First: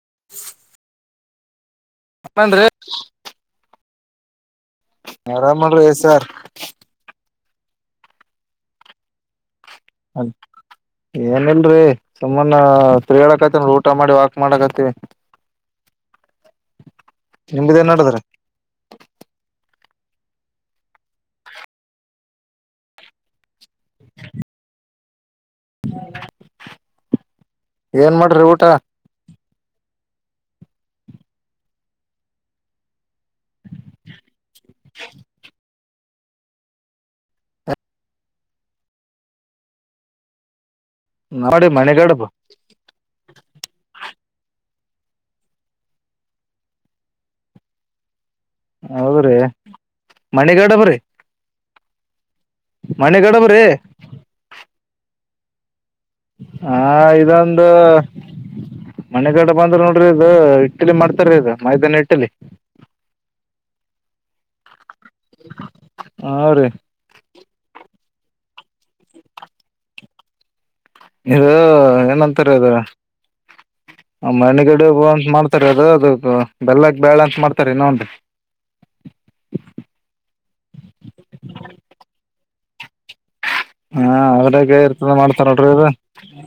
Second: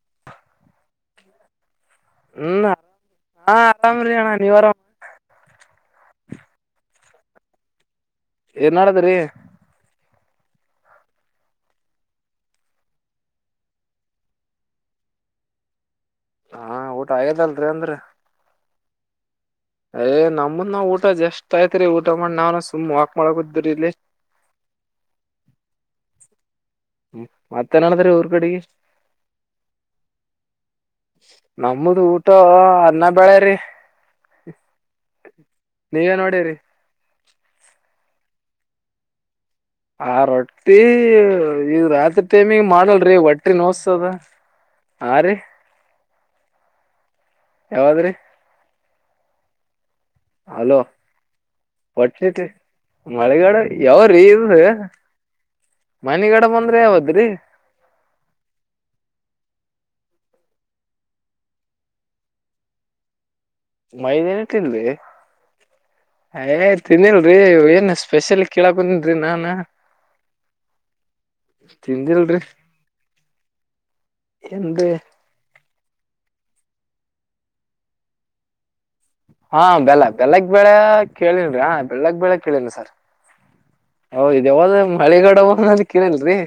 [inaudible] ಅಪ್ಪಂದ್ರೆ ಹ ನೀವರ ಆರಾಮನ ರಸಾರ್ ಏನ್ ಹ ಏನಲ್ರರಿ ಸುಮ್ಮಾನ ತಿರಿಗಳಕತಿ ನ ಊಟ ಮಾಡಿ ವಾಕ್ ಮಾಡಕತಿವಿ [inaudible] ಹಾ ಊಟ ಆಯದಲ್ರಿ ನಿಮ್ದ ಏನ್ ಅಂದ್ರ ನಡದ್ರಿ ಏ್ ನಮ್ದ ನಾ ಊಟ ಜಷ್ಟಟ್ ಆಯತ್ರಿ ಊಟ ಮಾಡಿ ನಾವ್ ಸುಮ್ ಹಾಕ್ ಮಾಡಕ ರಿಲ ಹ್ಮ ಮತ್ತೇನಡಾದ್ರೀ ಏನ್ ಊರ್ ಮಾಡ್ರಿ ಕಡೆಗೆ ಊಟ ನಮ್ಮದು ಊಟ ಅನ್ನ ಬಾಳೇ್ರಿ ನೀವೇ ನೋಡಿ್ರರಿ ಆ ರೊಟ್ಟಿ ನೋಡಿ ಇ್ ರಾತ್ರಿ ಮಣಿಗಡಬ್ ಟೈಮಿಗೆ ಮಾಡಲ್ರಿ ಒಟ್ಟಿ ಎಟರಿ ನೋಸ್ ಅದ ಆರು ಯಾವಾದ್ರಿ ಹೌದ್ರೀ ಮಣಿಗಡಬ್ರಿ ಒಟ್ಟತಿ ಮಳೆಗಾಡ ಮಣಿಗಡಬ್ರಿ ಯಾವ್ರೀ ಇ ಹ ಯಾವದ್ರಿ ಇದೊಂದು ಮನೆಗಡೆ ಬಂದ್ರ ನೋಡ್ರಿ ಇದು ಇಟ್ಟಲಿ ಮಾಡ್ತಾರ ಇದು ಮೈದಾನ ಇಟ್ಟಲಿ ಮೈದನ ತಿನ್ವಿ ಹಾ ರೀ ಯ ತಿನ್ನಿ ಏನ್ ಸ್ಪೆಷಲ್ ಕೇಳಕಂದನ್ಿ ನಾನ್ ಇದು ಏನಂತಾರ ಅದು ಏನ್ರಿ ಮಣ್ಣಗಡೆ ಅಂತ ಮಾಡ್ತಾರೆ ಅದು ಅದ ಬೆಲ್ಲಕ್ ಬ್ಯಾಳ ಅಂತ ಮಾಡ್ತಾರೆ ಇನಾ ವಂದು ಹಾ ಬೆಲ್ಲ ಬೆಲ್ಲಕ್ ಹೇಳಲ್ಲ ಸರ್ [unintelligible] ಹಾ ಹೌದ ಇದ ಅದ್ರಗ ಯಾವ್ದ ಇರ್ತದ ಮಳಿಗಡವ ಅನ್ನೋದ್ ಮಾಡ್ತಾರಡ್ರಿದು ಕೇಳಿಲ್ರಿ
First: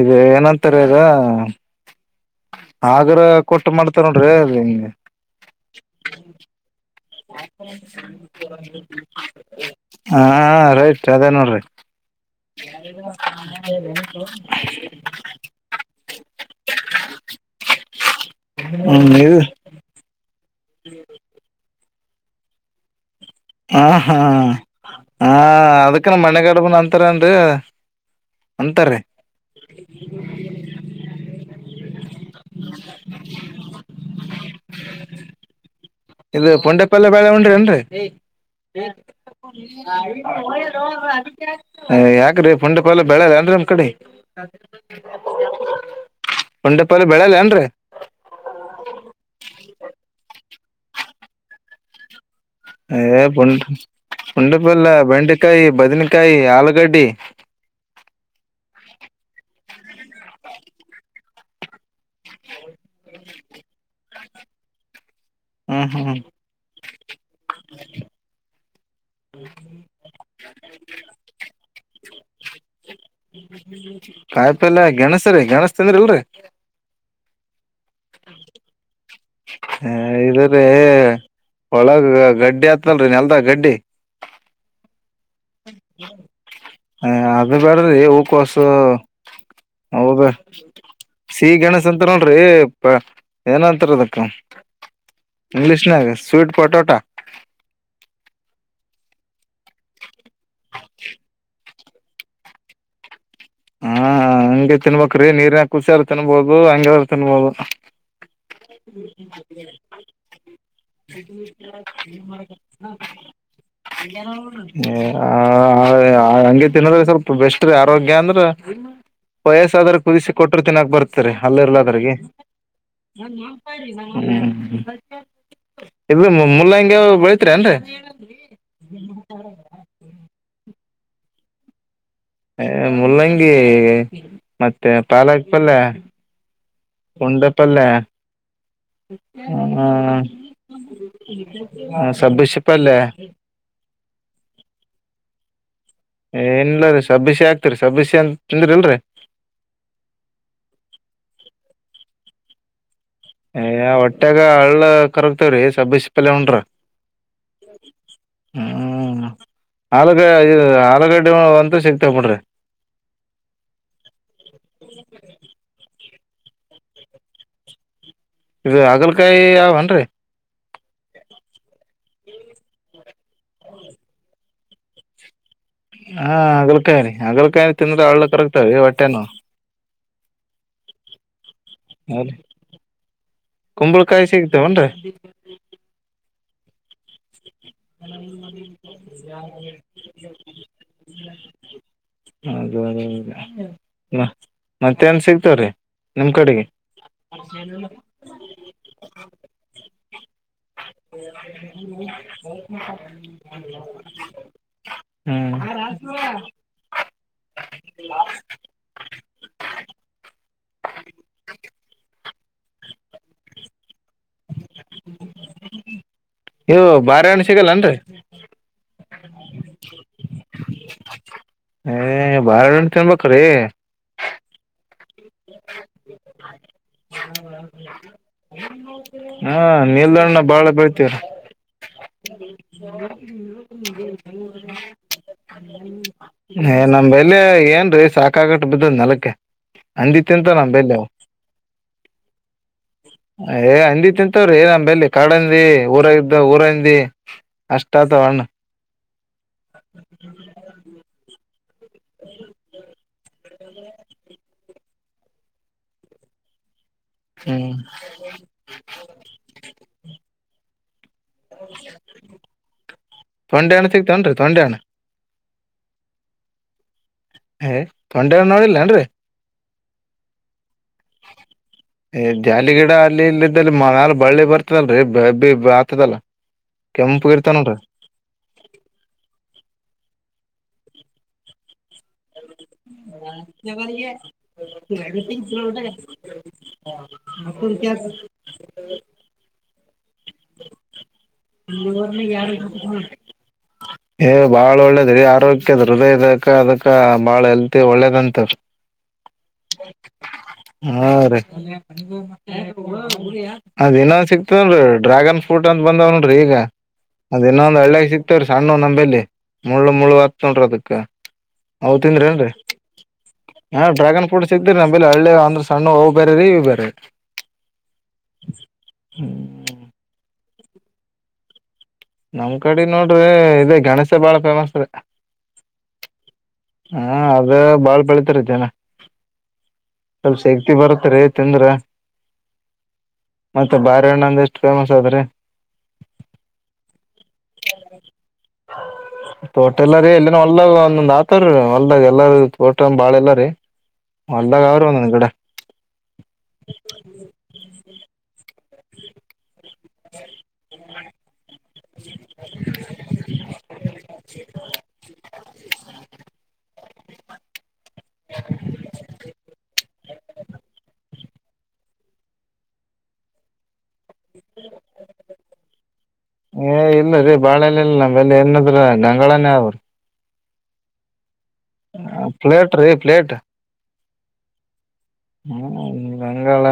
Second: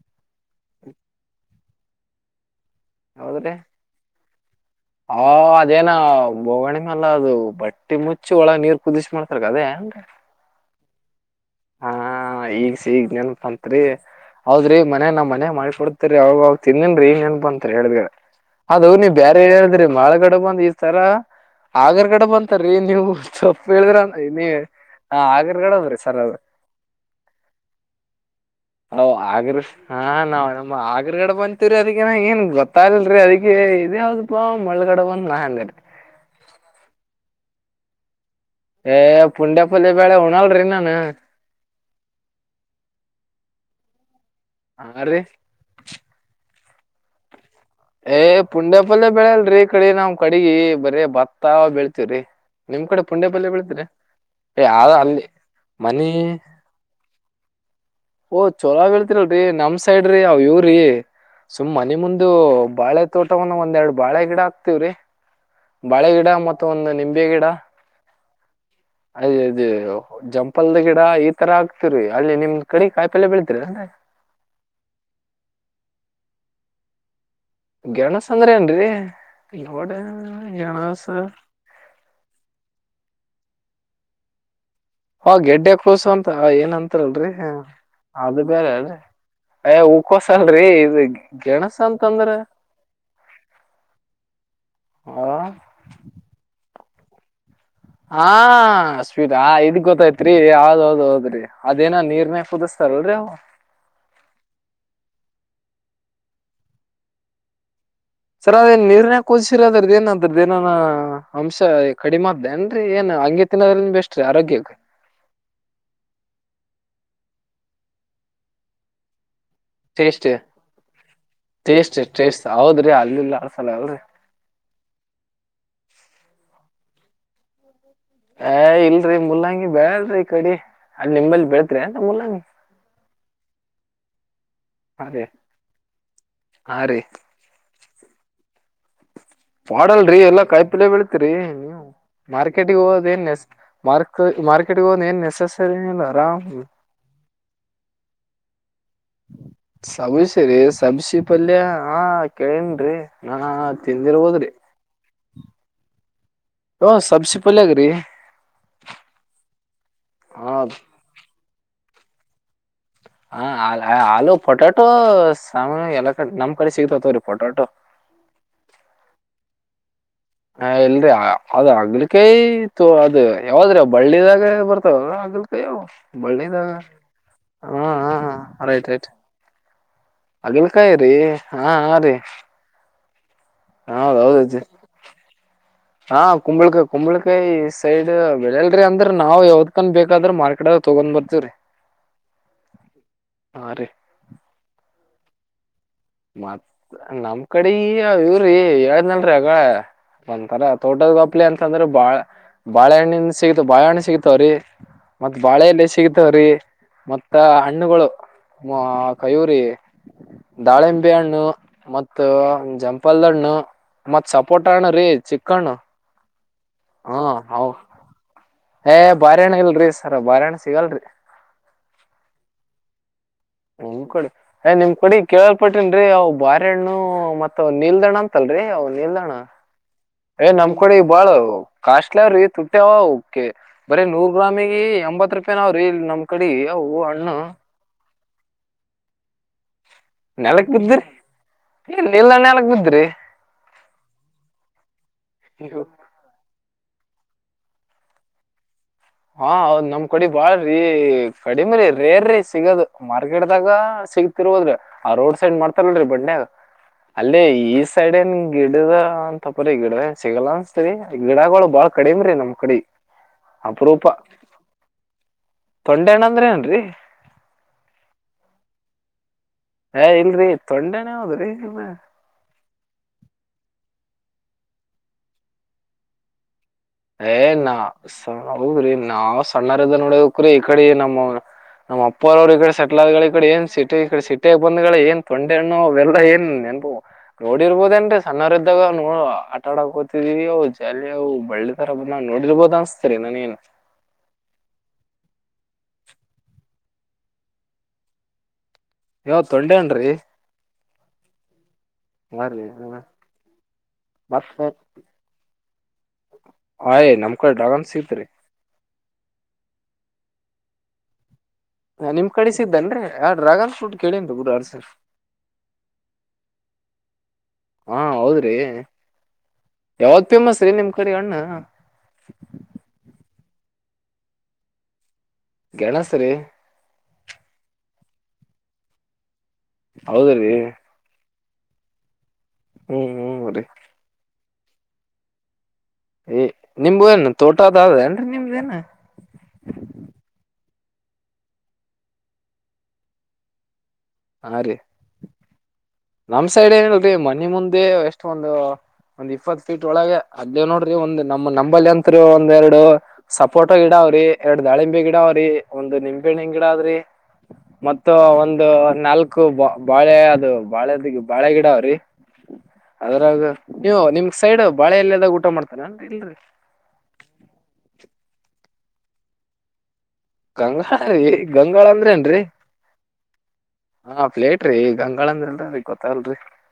ಇ ಏನಂತಾರೆ ಅದ ಆಗ್ರ ಕೊಟ್ಟ ಮಾಡ್ತ ನೋಡ್ರಿ ಹ ಅದೇನ ಬೋಗಣೆ ಕುದಿಸಿ ಮಾಡ್ತಾರ ಅದೇ ಏನ್ರಿ ಹಾ ರೈಟ್ ಅದೇ ನೋಡ್ರಿ ಹ ಈಗ ಸಗ್ ನೆನಪಾ ಅತ್ರಿ ಹೌದ್ರಿ ಮನೆ ನಾ್ ಮನೆ ಮಾಡಿ ಕೊಡ್ತರಿ ಅವಾಗ ಅವ ತಿನ್ನಿನ್ಿ ಏನ್ ಬಂತತ್ ಹೇಳ ಅದು ನೀ ಹ್ಮ್ ಇದು ಬೇರೆ ಹೇಳಿದ್ರಿ ಮಳಗಡೆ ಬಂದ ತರ ಆಗರ್ಗಡೆ ಬಂತಾರೀ ನೀವು ಸೊಪ್ಪು ಹಾ ಹೇಳಿದ್ರ ಹಾ ಇ ಆಗರ್ಗಡೆದ್ರಿ ಸರ್ ಅದು ಕಡಬನ್ ನಂತರ ಅಂದ [inaudible] ಅ ಆಗ್ರ ಹಾ ನಾವ್ ನಮ್ಮ ಆಗ್ರಗಡೆ ಬಂತೀವ್ರೀ ಅದಿನ ಏನ್ ಗೊತ್ತಾಗ್ಲ್ರಿ ಅದಿ ಇದ ಸ್ಲ್ಪ ಮಳ್ಳಳಗಡೆ ಬಂದ್ ನಾ ಅನ್ಗಡೆ ಇದು ಪೊಂಡೆ ಪಲ್ ಬಾಳೆ ಉಂಡ್ರಿ ಅನ್ರರಿ ಹ ಯಾಕ್ರೀ ಪುಂಡ ಪಲ್ಯ ಬೆಳೆದ ಅನ್ರಿ ನಮ್ ಕಡೆ ಹ ರೀ ಪುಡೆ ಪಾಲ್ ಬೆಳ ಇಲ್ಲೇನ್ರಿ ಏ ಪುಂಡ್ಯಪಲ್ಲ ಬೆಳಲ್ರರಿ ಕಡೆ ನಾವ್ ಕಡಗಿ ಬರ ಭತ್ತ ಬೆಳಳ್ತವ್ರಿ ನಿಮ್ ಕಡೆ ಪುಂಡ್ಯ ಬಲ್ಯ ಬೆಳಿದ್ರೆ ಉಂಡೆಪಲ್ಲ ಬೆಂಡೆಕಾಯಿ ಬದನಕಾಯಿ ಆಲೂಗಡ್ಡಿ ಓಹ್ ಚೊಲೀಳ್ತಿರಲ್ರರಿ ನಮ್ ಸೈಡ್್ರಿ ಅವ್ ಇವ್ರಿ ಸುಮ್ ಮನೆ ಮುಂದು ಬಾಳೆ ತೋಟವನ್ನು ಒಂದ್ರಡು ಬಾಳೆ ಗಿಡ ಆಕ್ತವ್ರಿ ಹ್ಮ್ ಬಾಳೆ ಹ್ಮ್ ಗಿಡ ಮತ್ತುತ್ತ ಒಂದು ನಿಂಬೆ ಗಿಡ ಅದೇ ಅದೇ ಜಂಪಲ್ದ ಗಿಡ ಈ ತರ ಆಕ್ತಿರಿ ಅಲ್ಲಿಿ ನಿಮ್ದ ಕಾಯಪಲ್ಲ ಗಣೇಶ ರೀ ಗಣೇಶ ತಂದ್ರಿ ಇಲ್ರಿ ಗಗೆಣಸ್ ಅಂದ್ರ ಏನ್ರಿ ನೋಡ ಹ ಇದ್ರೀ ಗೆಣಸ ಒಳಗ ಗಡ್ಡಿ ಆತ್ನಲ್ ಎಲ್ದ ಗಡ್ಡಿ ಆ ಗೆಡ್ಡೆ ಕೂಸು ಅಂತ ಆ, ಏನ್ ಹ ಅಂತಾರಲ್ರಿ ಅದು ಬೇಡ್ರಿ ಅದು ಕಸ ಬೇರೆ ಅಲ್ರಿ ಏ ಹೌದ ಹೂಕೋಸ್ ಅಲ್ರಿ ಇದು ಸಿಹ ಗೆಣಸ್ ಗಣಸ್ ಅಂತರ ಅಂತಂದ್ರ ನೋನ್್ರಿ ಪ ಏನಂತಾರ ಅದಕ್ಕ ಆ, ಇಂಗ್ಲಿಷ್ ನ ಸ್ವಿಟ್ ಪೊಟೋಟಾ ಹಾ ಸ್ವೀಟ್ ಇದ್ ಗೊತ್ತೈತ್ರಿ ಹೌದ್ ಹೌದ್ ಹೌದ್ರಿ ಅದೇನ ನೀರ್ನೆೇ ಕೂದಸ್ತ ಚ ರ ಹಾ ಹಂಗೆ ತಿನ್ಬೇಕ್ರೀ ನೀರ್ನ ಖುಷಿಯ್ರ ತಿನ್ಬೋದು ಹಂಗಾದ್ರರು ತಿನ್ಬೋದು ಸರ್ ಅದೇನ್ ನೀರ್ನ ಕುದಸಿರ ಅದ್ರದ್ದ ಏನ ಅದ್ರದ್ದ ಏನ ಅಂಶ ಕಡಿಮಾ್ದೆ ಏನ್ರರಿ ಏನ ಹಗೆ ತಿನ್ನದ್ರೆ ಸ್ವಲ್ಪ ಬೆಸ್ಟ್ ಆರೋಗ್ಯ ಅಂದ್ರ ವಯಸ್ಸಾದ್ರ ಟೇಸ್ಟ್ ಕುದಿಸಿ ಕೊಟ್ಟರು ತಿನ್ನಾಕ್ ಬರ್ತರಿ ಟೇಸ್ಟ್ ಅಲ್ಲಿರ್ಲದ್ರಿಗೆ ಟೇಸ್ಟ್ ಹೌದ್ರಿ ಅಲ್ಲಿಲ್ಲ ಅಲ್ಸಲ್ಲ ಅಲ್ರಿ ನ ಇ ಮೂಲಂಗಿ ಬೆಳತ್ರಿ ಏನ್ರರಿ ಏ ಇಲ್ರಿ ಮುಲ್ಲಂಗಿ ಬೆಯಾಲ್ರಿ ಕಡಿ ಅಲ್ ನಿಂಬಲ್ಲಿ ಬೆಳತೀರಿ ಹ ಮುಲ್ಲಂಗಿ ಮತ್ತೆ ಹಾ ರೀ ಪಾಲಕ್ ಪಲ್ಯ ಹಾ ರೀ ಉಂಡೆ ಪಲ್ಲಯ ಮಾಡಾಡಲ್ರರಿ ಎಲ್ಲಾ ಕಾಯಿ ಪಿಲೆ ಬೆೀಳತಿರಿ ನೀವು ಆ, ಸಬ್ಬಸಿ ಮಾರ್ಕೆಟಿಗೆ ಪಲ್ಯ ಹೋದ ಏನ್ಸ್ ಮಾರ್ ಮಾರ್ಕೆಟಿಗೆ ಹೋದ್ ಏನ್ ಎಸ್ಸ್ ಏನ್ಲ್ಲೀ ಸಬ್ಬಸ ಆಗ್ತರಿ ಸಬ್ಬಸಿ ಅಂತ ತಂದ್ರಿ ಇಲ್ರರಿ ಸಬಸಿರಿ ಸಬ್ಸಿ ಪಲ್ಯ ಹಾ ಕೇಳನ್ರಿ ಅಯ ಹೊಟ್ಟ್ಯಾಗ ಹಳ್ಳ ಕರಕ್ತೇವ್ರೀ ಸಬ್ಬ ಲಂಡ್ರ ಓ ಸಬ್ಸಿ ಪಲ್ಯಾಗ್ರಿ ಹ್ಮ ಆಲುಗ ಹಾ ಆಲಗಡ್ಡೆ ಅಂತ ಶಕ್ತ ಕೊಡ್ರಿ ಹ ಆಲೂ ಪೊಟಾಟೋ ಸಾಮ ಎಲ್ಲ ನಮ್ ಕಡೆ ಸಿಗ್ತತ ರಿಪೋರ್ ಟೋ ಇದು ಹಾಗಲಕಾಯಿ ಯೇನ್ರಿ ಹ ಇಲ್ರಿ ಅದ್ ಅಗ್ಲಿಕೈತ ಅದು ಯಾವದ್ರೀ ಬಳ್ಳಿದಾಗ ಬರ್ತಾವ ಅಗ್ ಕಯ ಹಾ ಬಳ್ಳದ ಹಾಗಲ್ಕಾಯಿ ರೀ ಹಾಗಲ್ಕಾಯಿ ಹ ತಿಂದ್ರೆ ಹಳ್ಳ ಹ ಕರಗ್ತಾವ್ರಿ ರೈಟ್ ಹೊಟ್ಟೆ ರೈಟ್ ನೋವು ಅಗಲ್ಕಾಯ ರೀ ಹಾ ಹ ರರಿ ಹೌದ್ರಿ ಕುಂಬಳಕಾಯಿ ಹೌದೌದದು ಸಿಗ್ತಾವನ್ರಿ ಹಾ ಕುಂಬಳಕಾಯ ಕುಂಬಳಕಾಯಿ ಸೈಡ್ ಬೆಳಿಲ್ರಿ ಅಂದ್ರ ನಾವವು ಯಾವದ್ಕನ್ ಬೇಕಾದ್ರ ಮಾರ್ಕೆಟ್ಗ ತಗೊಂಡ್ ಬರ್ತವ್ರಿ ಅ ಮತ್ತೆ ನ್ ಸಿಗ್ತವ್ರೀ ಮತ್ತ್ ನಮ್ ಕಡೆ ಇವ್ರಿ ಏಳ್ನಲ್ರಿ ಅಗ ಒಂಥರ ತೋಟದ ಗಪ್ಲಿ ಅಂತಂದ್ರ ಬಾಳ ಬಾಳೆಹಣ್ಣಿಂದ ಸಿಗತ ಬಾಳೆಹಣ್ಣು ಸಿಗತಾವ್ರೀ ಮತ್ತ್ ಹ್ಮ್ ಬಾಳೆ ಎೆಯಲ್ಲಿ ಸಿಗತವ್ರಿ ಮತ್ತ ಹಣ್ಣುಗಳು ಮ ಕಯುರಿ ದಾಳಿಂಬೆ ಹಣ್ಣು ಮತ್ತು ಜಂಪಲ್ದ ಹಣ್ಣು ಮತ್ ಸಪೋಟ ಅಣ್ಣ ರೀ ಚಿಕ್ಕಣ್ಣ ಯ ಬಾರೆಹಣ್ಣ ಸಿಗಲ್ಲನ್ರರಿ. ಏ ಬಾರೆಹಣ್ಣು ಇಲ್ರರಿ ಸರ್ ಬಾರೆಹಣ್ಣ್ ಸಿಗಲ್ರಿ. ಏ ಬಾರೆಹಣ್ ತಿನ್ಬೇಕ್. ನಿಮ್ ಕಡೆ ಏ ನಿಮ್ ಕಡಿ ಕೇಳಲ್ಪಟನ್ರೀ ಅವು ಬಾರಿ. ಣ್ಣ ಮ ನಿಲ್ದಾಣ ಅಂತಲ್ರರಿ ನಿಲ್ದಾಣ ಹಾ ನೀಲ್ದಣ್ಣ ಏ ಬಾಳ ನಮ್ ಕಡೆ ಬೆಳಿತೀವ್ರಿ ಬಾಳ ಕಾಶ್ ಟ್ಲ ತುಟ್ಟ್ಯಾವ ಕೆ ಬರೀ ನೂರ್ ಗ್ರಾಮಿಗೆ ಎಂಬತ್ ರೂಪಾಯಿ ನಾವ್ರೀ ನಮ್ ಕಡೆ ‌ರೀ ಅವು. ಹಣ್ಣು ಮೇಲೆ ಏನ್ರೀ ಸಾಕಾಗಟ್ ಬಿದ್ದದ್ ನಲ್ಕ. ಅಂದಿ ತಿಂತ ನ ನೆಲಕ್ ಬೆಲ್ಲ. ಬಿದ್ರಿ ಇಲ್ ಇಲ್ಲ ನೆಲಕ್ ಬಿದ್ರಿ ಏ ಅಂದಿತಿಂತವ್ರಿ ಏ ನ ಬೆಲ್ಲಿ ಕಾಡಂದಿ ಅಯ್ಯೋ ಊರಾಗಿದ್ದ ಊರಂದಿ. ಅಷ್ಟಾ ತಗ್ಣ. ಹಾ ಹೌದ್ ನಮ್ ಕಡಿ ಬಾಳ್ರಿ. ಕಡಿಮ್ರೀ ರೇರ್ರಿ ಸಿಗೋದು ಮಾರ್ಕೆಟ್ದಾಗ ಸಿಗ್ತಿರ್ ಹೋದ್ರಿ ಆ ರೋಡ್ ಸೈಡ್ ಮಾಡ್ತಾರಲ್ರರಿ ಬಣ್ಣೆ. ಅಲ್ಲೇ ಹ್ಮ್ ಈ ಸೈಡ್ ಏನ್ ಗಿಡದ ಅಂತಪ್ರ ಗಿಡ ಸಿಗಲ್ಲ ಅನ್ಸ್ತರಿ. ಗಿಡಗಳು ಬಾಳ ಕಡಿಮ ರೀ ನಮ್ ಕಡೆ. ತನ್ ಸಿಕ್ತೆನ್ರಿ ತೊಂಡೆ ಹಣ್ಣ. ತೊಂಡೆ ಹಣ್ಣ ಅಂದ್ರ ಏನ್ರಿ. ಏ ತೊಂಡೆಹಣ್ ನೋಡಿಲ್ಲೇಏನ್ರರಿ. ಏ ಇಲ್ರಿ ತೊಂಡೆಹಣ್ ಹೌದ್ರಿ ಇ ಏ ಜಾಲಿ ಗಿಡ ಅಲ್ಲಿ ಇಲ್ಲಿದ್ದಲ್ಲಿ ಮಾಲ ಬಳ್ಳಿ ಬರ್ತದಲ್ರೀ ಆತದಲ್ಲ. ಕೆಂಪು ಏ ಇರ್ತಾವ ನಾ ನೋಡ್ರಿ ಸ ಹದ್ರಿ ನಾವವು ಸಣ್ಣಾರೊರಿದ್ದಾಗ ನೊಡ್ಬೆಕ್ರಿ. ಕಡೆ ನಮ್ [unintelligible] ಇಪ್ಪೋರ ಅವ್ರ ಈ ಕಡೆ ಸೆಟ್ಲ್ ಆದಗಳ ಈಡೆ ಏನ್ ಸಿಟಿ ಈಡೆ ಸಿಟಿಯಾಗ ಬಂದಗಳು ಏನ್ ತೊಂಡೆ ಹಣ್ಣ ಎಲ್ಲ ಏನ್ ನೆನ್ಪು. ನೋಡಿರ್ಬೋದೇಏನ್ರೀ ಸಣ್ಣವರ ಇದ್ದಾಗ ನ ಆಟ ಆಡಕ್ಕೊತಿದೀವಿ ಅವು ಜಾಲ ಅವು. [unintelligible] ನಾನ್ ನೋಡಿರ್ಬೋದು ಅನ್ಸ್ತರಿ ನಾನ್ ಏನು. ಏ ಬಾಳ್ ಒಳ್ಳೇದ್ರೀ ಆರೋಗ್ಯದ ಹೃದಯ ಇದಕ್ಕ ಅದಕ್ಕ ಬಾಳ ಹೆಲ್ತಿ ಒಳ್ಳೇದಂತವ. ಯಾವ ತೊಂಡೆ ಅನ್ರೀ. ಹಾ ರೀ ಅದೇನೊಂದ್ ಮತ್ ಸಿಕ್ತೇನ್ ರೀ ಡ್ರ್ಯಾಗನ್ ಫ್ರೂಟ್ ಅಂತ ಬಂದವ ನೋಡ್ರಿ ಈಗ. ಆಯ್ ನಮ್ ಅದ ಕಡೆ ಇನ್ನೊ ಒಂದ ಡ್ರಾಗನ್ ಹಳ್ಳ್ಯ ಸಿಗ್ತ್ರಿ ಸಿಗ್ತವ ರೀ. ಅಂಬೆಲಿ ಮುಳ್ಳು ಮುಳ್ಳು ಹತ್ತೊಂಡ್ರ ಅದಕ್ಕ. ನಿಮ್ ಹೌತಿಂದ್ರೆಂದ್ರಿ ಕಡೆ ಸಿಗ್ತನ್ರಿ ಆ ಡ್ರಾಗನ್ ಹ ಫ್ರೂಟ್ ಡ್ರ್ಯಾಗನ್ ಕೇಳೇನ್ರಿ ಫ್ರೂಟ್ ಬಿಡ್ರಿ ಅರ್ಸ ಸಿಕ್ತಿರಿ ನಮೇಲ್ಲಿ ಹಳ್ಳಿ ಅಂದ್ರ ಸಣ್ಣ ಹೋಗ್ ಬೇರೆ ರೀ. ನೀ [unintelligible] ಹಾ ಹೌದ್ರಿ ಯಾವ್ದ್ ಫೇಮಸ್ ರೀ ನಿಮ್ ಕಡಿ ಅಣ್ಣ. ನಮ್ ಕಡೆ ನೋಡ್ರಿ ಇದೇ ಗಣೇಶ ಬಾಳ ಫೇಮಸ್ ರಿ. ಗೆಣಸ್ ರಿ ಹಾ ಅದ ಬಾಳ್ ಬೆಳಿತಾರ ಜನ ಸ್ವಲ್ಪ ಹೌದ್ರಿ ಶಕ್ತಿ ಬರುತ್ತ್ರಿ. ತಿಂದ್ರ ಹ್ಮ್ ಹ್ಮ್ ರೀ ಮತ್ತೆ ಬಾರಿಹಣ್ಣ ಅಂದ ಎಷ್ಟು ಫೇಮಸ್ ಅದ್ರಿ. ಹೇ ನಿಂಬು ಏನ್. ತೋಟ ಅದ ಅದೇನ್ರಿ ನಿಮ್ದೇನ್ ತೋಟೆಲ್ಲರಿ ಎಲ್ಲಿನ ಒಳ್ಳ. ಒಂದ್ ಆತರ ಹೊಲ್ದಾಗ ಎಲ್ಲಾರ ತೋಟ ಬಾಳ ಎಲ್ಲಾರೀ. ಹಾ ರೀ ನಮ್ ಸೈಡ್ ಏನಲ್ರಿ ಮನಿ ಮುಂದೆ. ಅದೆ ಎಷ್ಟ ಒಂದು ಒಂದ್ ಇಪ್ಪತ್ತು ಫೀಟ್ ಒಳಗೆ ಅದ ನೋಡ್ರಿ ಒಂದ. ನಮ್ಮ ನಂಬಲ್ಲಿ ಅಂತ್ರು ಒಂದ ಎರಡು ಸಪೋಟೋ ಗಿಡಾವ್ರಿ ಎರಡು ದಾಳಿಂಬೆ ಗಿಡಾವ್ರಿ ಒಂದು ನಿಂಬೆ. ಗಿಡ ಆದ್ರಿ ಮತ್ತ ಒಂದು ನಾಲ್ಕು ಬ ಬಾಳೆ ಅದು ಬಾಳೆದಿ ಬಾಳೆ ಗಿಡ ಅವ್ರಿ ಅದ್ರಾಗ ನೀವು. ನಿಮ್ ಸೈಡ್ ಬಾಳೆ ಎಲ್ಲದಾಗ ಊಟ ಮಾಡ್ತಾನನ್ರಿ ಇಲ್ರರಿ. ಆಮೇಲೆ ಏನದ್ರ ಗಂಗಳಾನೇ ಅವ್ರರು. ಗಂಗಾಳ ರೀ ಗಂಗಾಳ ಅಂದ್ರೇ ಏನ್ರಿ ಪ್ಲೇಟ್ ರೀ ಪ್ಲೇಟ್ ಹ ಪ್ಲೇಟ್ ರೀಗ. ಗಂಗಾಳ ಅಂದ ಇಲ್ರೀ ಹ್ಮ್ ಗೊತ್ತಲ್ರರಿ. ಗಂಗಾಳ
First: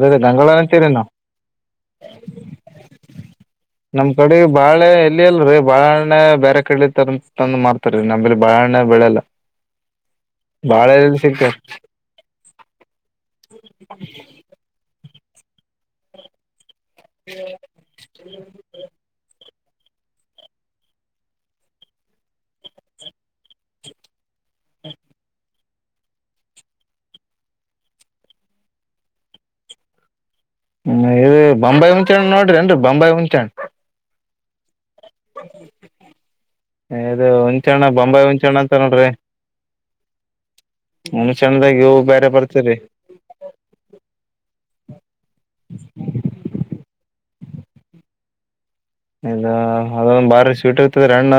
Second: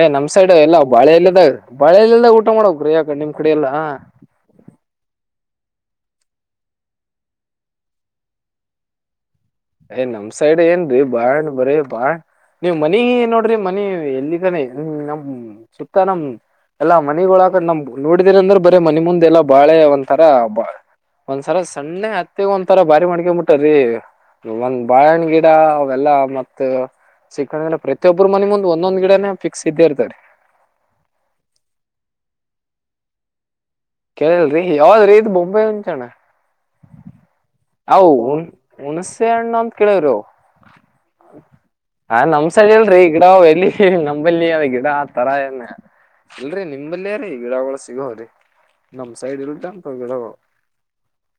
ಏ ನಮ್ ಗಂಗಾಳ ಸೈಡ್ ಎಲ್ಲ ಅಂತೀರಿ ನಾವ್ ಬಾಳೆ ಎಲ್ಲದಾಗ ಬಾಳೆಲ್ಲದಾಗ ಊಟ ಮಾಡ್ರೀ ಯಾಕ ನಿಮ್ ಕಡೆ ಎಲ್ಲಾ. ನಮ್ ಕಡೆ ಬಾಳೆ ಎಲ್ಲಿ ಇಲ್ ರೀ ಬಾಳೆಹಣ್ಣು ಬೇರೆ ಕಡೆ ತರ ತಂದು ಮಾಡ್ತಾರ ನಂಬಲ್ಲಿ ಬಾಳೆಹಣ್ಣು ಬೆಳೆಲ್ಲ ಯ್ ನಮ್ ಸೈಡ್ ಬಾಳೆ ಏನ್ರೀ ಎಲ್ಲಿ ಬಾಳೆಹಣ್ಣು ಸಿಗ್ತಾವ ಬರ ಬಾಳೆ ನೀವ್ ಮನೆ ನೋಡ್ರಿ ಮನಿ ಎಲ್ಲಿತನ ಐತರಿ ಹ್ಮ್ ನಮ್ ಸುತ್ತ ನಮ್ ಎಲ್ಲಾ ಮನೆಗಳದ ನಮ್ ನೋಡಿದರಿ ಅಂದ್ರೆ ಬರೀ ಮನೆ ಮುಂದೆ ಎಲ್ಲಾ ಬಾಳೆ ಒಂಥರ ಬಾ ಒಂದ್ಸರ ಸಣ್ಣೆಗ ಹತ್ತಿಗ ಒಂತರ ಬಾರಿ ಮಡ್ಕಬಟ್ಟರ ಒಂದ್ ಬಾಳೆಹಣ್ಣು ಗಿಡ ಅವೆಲ್ಲ ಮತ್ತ ಸಿಕ್ಕಣ್ರ ಪ್ರತಿಯೊಬ್ಬರು ಮನಿ ಮುಂದ್ ಒಂದೊಂದ್ ಗಿಡನೆ ಫಿಕ್ಸ್ ಇದ್ದೇ ಇರ್ತಾವ ರೀ ಹ್ಮ ಇ ಬಾಂಬೆಯಿ ಹುಂಚೆ ಹಣ್ಣ ನೋಡರೀ ಏನ್ರಿ ಬಾಂಬೆಯಿ ಹುಂಚೆ ಹಣ್ಣ ಕೇಳಲ್ರಿ ಯಾವದ್ರಿ ಇದು ಬೊಂಬೈ ಹುಂಚೆ ಹಣ್ಣ ಇದು ಹುಂಚಣ್ಣ ಹ ನಾವ ಬೊಂಬಾಯಿ ಹುಂಚಣ್ಣ ಹುಣಸೆ ಹಣ್ಣು ಅಂತ ಕೇಳಿವ ರೀ ಹುಣಸೆಹಣ್ಣ ಹಾ ನಮ್ ಸೈಡ್ ಇಲ್ರರಿ ಗಿಡ ಅವ ಎಲ್ಲಿ ನಂಬಲ್ಲಿ ಅವ ಗಿಡ ಆತರ ಏನ್ ಇಲ್ರರಿ ನಿಮಲ್ಲಯ ರೀ ಗಿಡಗಳ ಸಿಗೋವರಿ ಇದ ಅದೊಂದು ಬಾರಿ ಸ್ವೀಟ್ ಇರ್ತದ ರೀ ಹಣ್ಣ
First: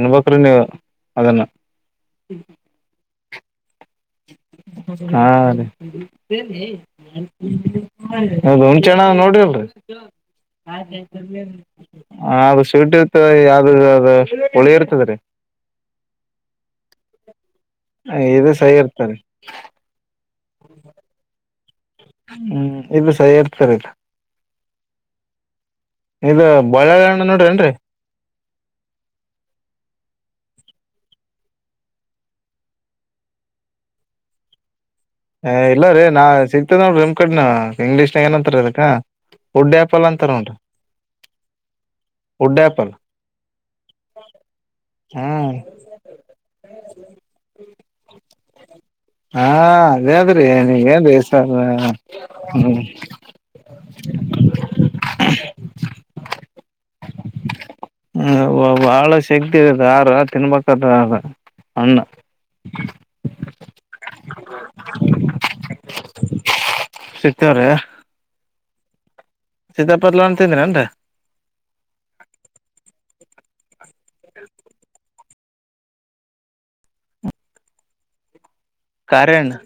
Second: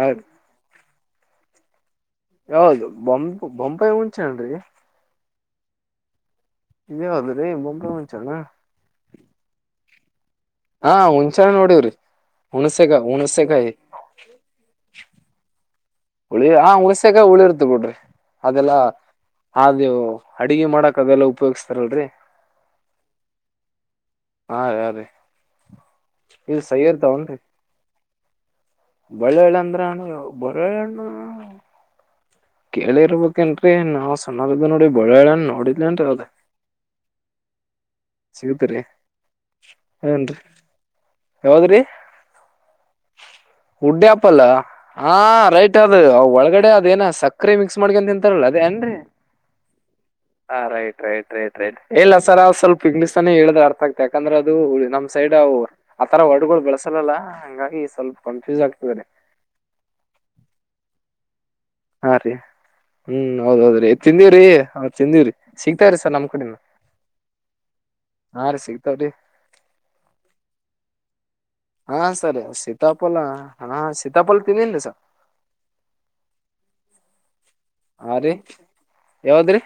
ಹೌದ್ ನೀವು ಅದನ್ನು ಯಾವುದು ಬೊ ಬೊಂಬಾಯಿ ಹುಣಸೆಹಣ್ರೀ ಅದ ಇದ್ಯಾವ್ದ್ರಿ ಬೊಂಬಾಯಿ ಹುಣ್ಸೆಹಣ್ಣ ಹುಣಸೆ ಹಣ್ಣು ನೋಡಿಲ್ರಿ ಹಾ ಹುಣ್ಸೆಹಣ್ ನೋಡಿವ್ರಿ ಹದು ಸ್ವೀಟ್ ಹುಣಸೆಕಾಯಿ ಇರ್ತದೆ ಹುಣಸೆಕಾಯಿ ಯಾವ್ದ ಅದು ಹುಳಿ ಇರ್ತದ್ರಿ ಹಾ ಹುಳಿ ಹುಣಸೆಕಾಯಿ ಹುಳಿ ಇರ್ತದೆ ಬಿಡ್ರಿ ಇದು ಸೈ ಅದೆಲ್ಲಾ ಇರ್ತರಿ ಅದೇವು ಅಡುಗೆ ಮಾಡಕ್ ಅದೆಲ್ ಉಪಯೋಗಿಸ ಹ್ಮ್ ಇದುಸ ಇರ್ತಾರಲ್ಲ ಹಾ ಹಾರಿ ಇದು ಸೈಯರ್ ಬಳ್ಳಾಳಿ ತಗಂ ಹಣ್ಣು ನೋಡ್ರೇನ್ರಿ ಬಳ್ಳಳ್ಳ ಅಂದ್ರ ಬರೆಹಣ್ಣ ಕೇಳಿರ್ಬೇಕನ್ ರೀ ನಾವ್ ಸಣ್ಣಾರದ ನೋಡಿ ಬಳ್ಳಿಹಳ್ಳಿ ಹಣ್ಣ್ ಹ ಇಲ್ಲ ರೀ ನೋಡಿದ್ಲೇನ್ರಿ ನಾ ಅದ ಸಿಗ್ತದ್ ನೋಡರೀ ನಿಮ್ಮ ಕಡ್ನ ಇಂಗ್ಲೀಷ್ನಾಗ ಏನಂತಾರ ಅದಕ್ಕ ಸಿಗತ್ರಿ ಒಡ್ಡ್ಯಾಪಲ್ ಅಂತಾರ ಏನ್ರಿ ಉಂಟ ಗುಡ್ಡೆಯಾಪಲ್ ಒಡ್ಡ್ಯಾಪಲ್ ಉಡ್ ಆಪಲ್ಲ ಹ ರೈಟ್ ಅದು ಒಳಗಡೆ ಅದೇನ ಸಕ್ಕ ಮಿಕ್ಸ್ ಮಾಡಕಂತ ತಿಂತಲಾಳ ಅದೇ ಅನರಿ ಹಾ ಅದೇ ಅದ್ರಿ ಹ ನೀವ್ ರೈಟ್ ಏನ್ರಿ ರೈಟ್ ಸರ್ ರೈಟ್ ರೈಟ್ ಇಲ್ಲ ಸರ್ ಅವ್ ಹ್ಮ್ ಸ್ವಲ್ಪ ಇಗ್ನಿಸ್ತಾನೆ ಹೇಳ್ದ ಅರ್ಥ ಆಗ್ತ. ಯಾಕಂದ್ರೆ ಅದು ನಮ್ ಸೈಡ್ ಆ ತರ ವರ್ಡ್ಗಳು ಬೆಳಸಲಲ್ಲ ಹಂಗಾಗಿ ಸ್ವಲ್ಪ ಕನ್ಫ್ಯೂಸ್ ಆಗ್ತದೆ. ಹಳ [unintelligible] ಯಾರ ತಿನ್ಬೇಕದ ಹಣ್ಣ ಹಾ ರೀ ಹ್ಮ್ ಹೌದೌಹೌದ್ರಿ ತಿಂದೀವ್ರಿ ತಿಂದೀವ್ರಿ ಸಿಗ್ತ್ರಿ ಸರ್ ನಮ್ ಕಡಿಂದ ಸಿಕ್ತವ್ರ ಸಿಗ್ತಾವ್ರಿ ಸೀತಾ ಪೇರಲನ್ ತಿಂದ್ರೇನ್ರೀ ಹಾ ಸರ ಸೀತಾಪಲ್ ಹ ಸೀತಾಪಲ್ ತಿಂದಿನ್ರಿ ಸರ್ ಹಾ ರೀ ಕಾರ್ಯಣ್ಣ ಯಾವದ್ರಿ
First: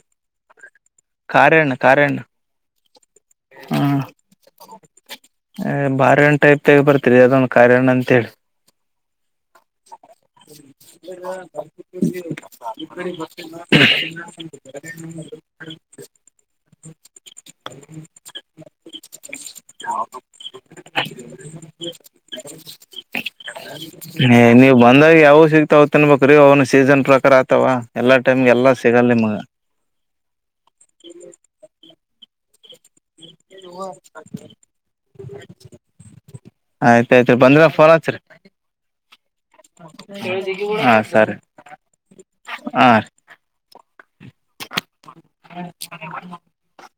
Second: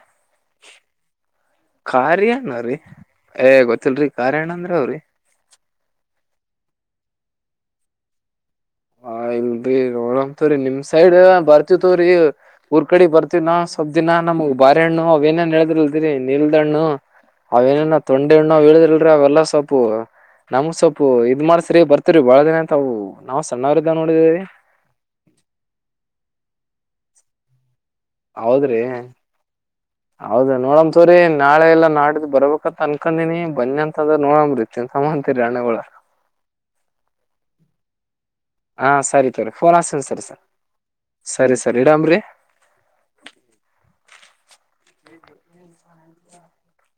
ಕಾರ್ಯಣ್ಣ ಕಾರ್ಯಣ್ಣ ಕಾರ್ಯಣ್ರೀ ಏ ಗೊತ್ತಲ್ರರಿ ಕಾರ್ಯಾಣ ಅಂದ್ರ ಅವ್ರರಿ ಬಾರಿಹಣ್ಣ ಟೈಪ್ ಬರ್ತರಿ ಅದೊ ಕಾರ್ಯಣ್ಣ ಅಂತ ಹೇಳಿ ಆ ಇಲ್ಲ [unintelligible] ನೋಡ ತವರಿ ನಿಮ್ ಸೈಡ್ ಬರ್ತವತವ್ರರಿ ಊರ್ ಕಡೆ ಬರ್ತವ ನಾವ ಸ್ವಪ್ ದಿನ ನಮ್ಗ್ ಬ ಬಾರೆ ಹಣ್ಣ ಅವೇನೇ ಹೇಳಿದ್ರಲ್ದೀರಿ ನಿಲ್ದ ಹಣ್ಣು ಅವೇನೇನ ತೊಂಡೆ ಹಣ್ಣ ಇಲ್ರರಿ ಅವೆಲ್ಲ ಸ್ವಪ್ ನಮ್ ಸೊಪು ಇದ್ ಮಾಡಸ್ರಿ ಬರ್ತರಿ ಬಾಳ ದಿನ ಅಂತ ಅವು ನಮ ಹಏ ನೀವ್ ಬಂದಾಗ ಯಾವ ಸಿಗ್ತಾವ ತಿನ್ಬೇಕ್ರೀ ಅವನು ಸೀಸನ್ ಪ್ರಕಾರ ಆತವಾ ಎಲ್ಲಾ ಟೈಮ್ಗೆ ಎಲ್ಲಾ ಸಿಗಲ್ಲ ನಿಮಗ. ಹೌದ ನೋಡಮ ತೊರಿ ನಾಳೆ ಎಲ್ಲಾ ನಾಡಿದು ಬರ್ಬೇಕು ಅ ಅನ್ಕಂದಿನಿ ಬನ್ನಿ ಅಂತದ ನೋಡಂಬ್ರಿ ತಿನ್ ಸಮ ಅಂತೀರಿ ಹಣ್ಣಗಳು ಆಯ್ತಾ ಆಯ್ತಾ ಬಂದ್ರ ಫೋನ್ ಹಚ್ರಿ ಹಾ ಸರಿ ಸರಿ ಫೋನ್ ಹಸ್ನ ಸರಿ ಸರ್ ಸರಿ ಸರ್ ಇಡಂಬ್ರಿ ಆ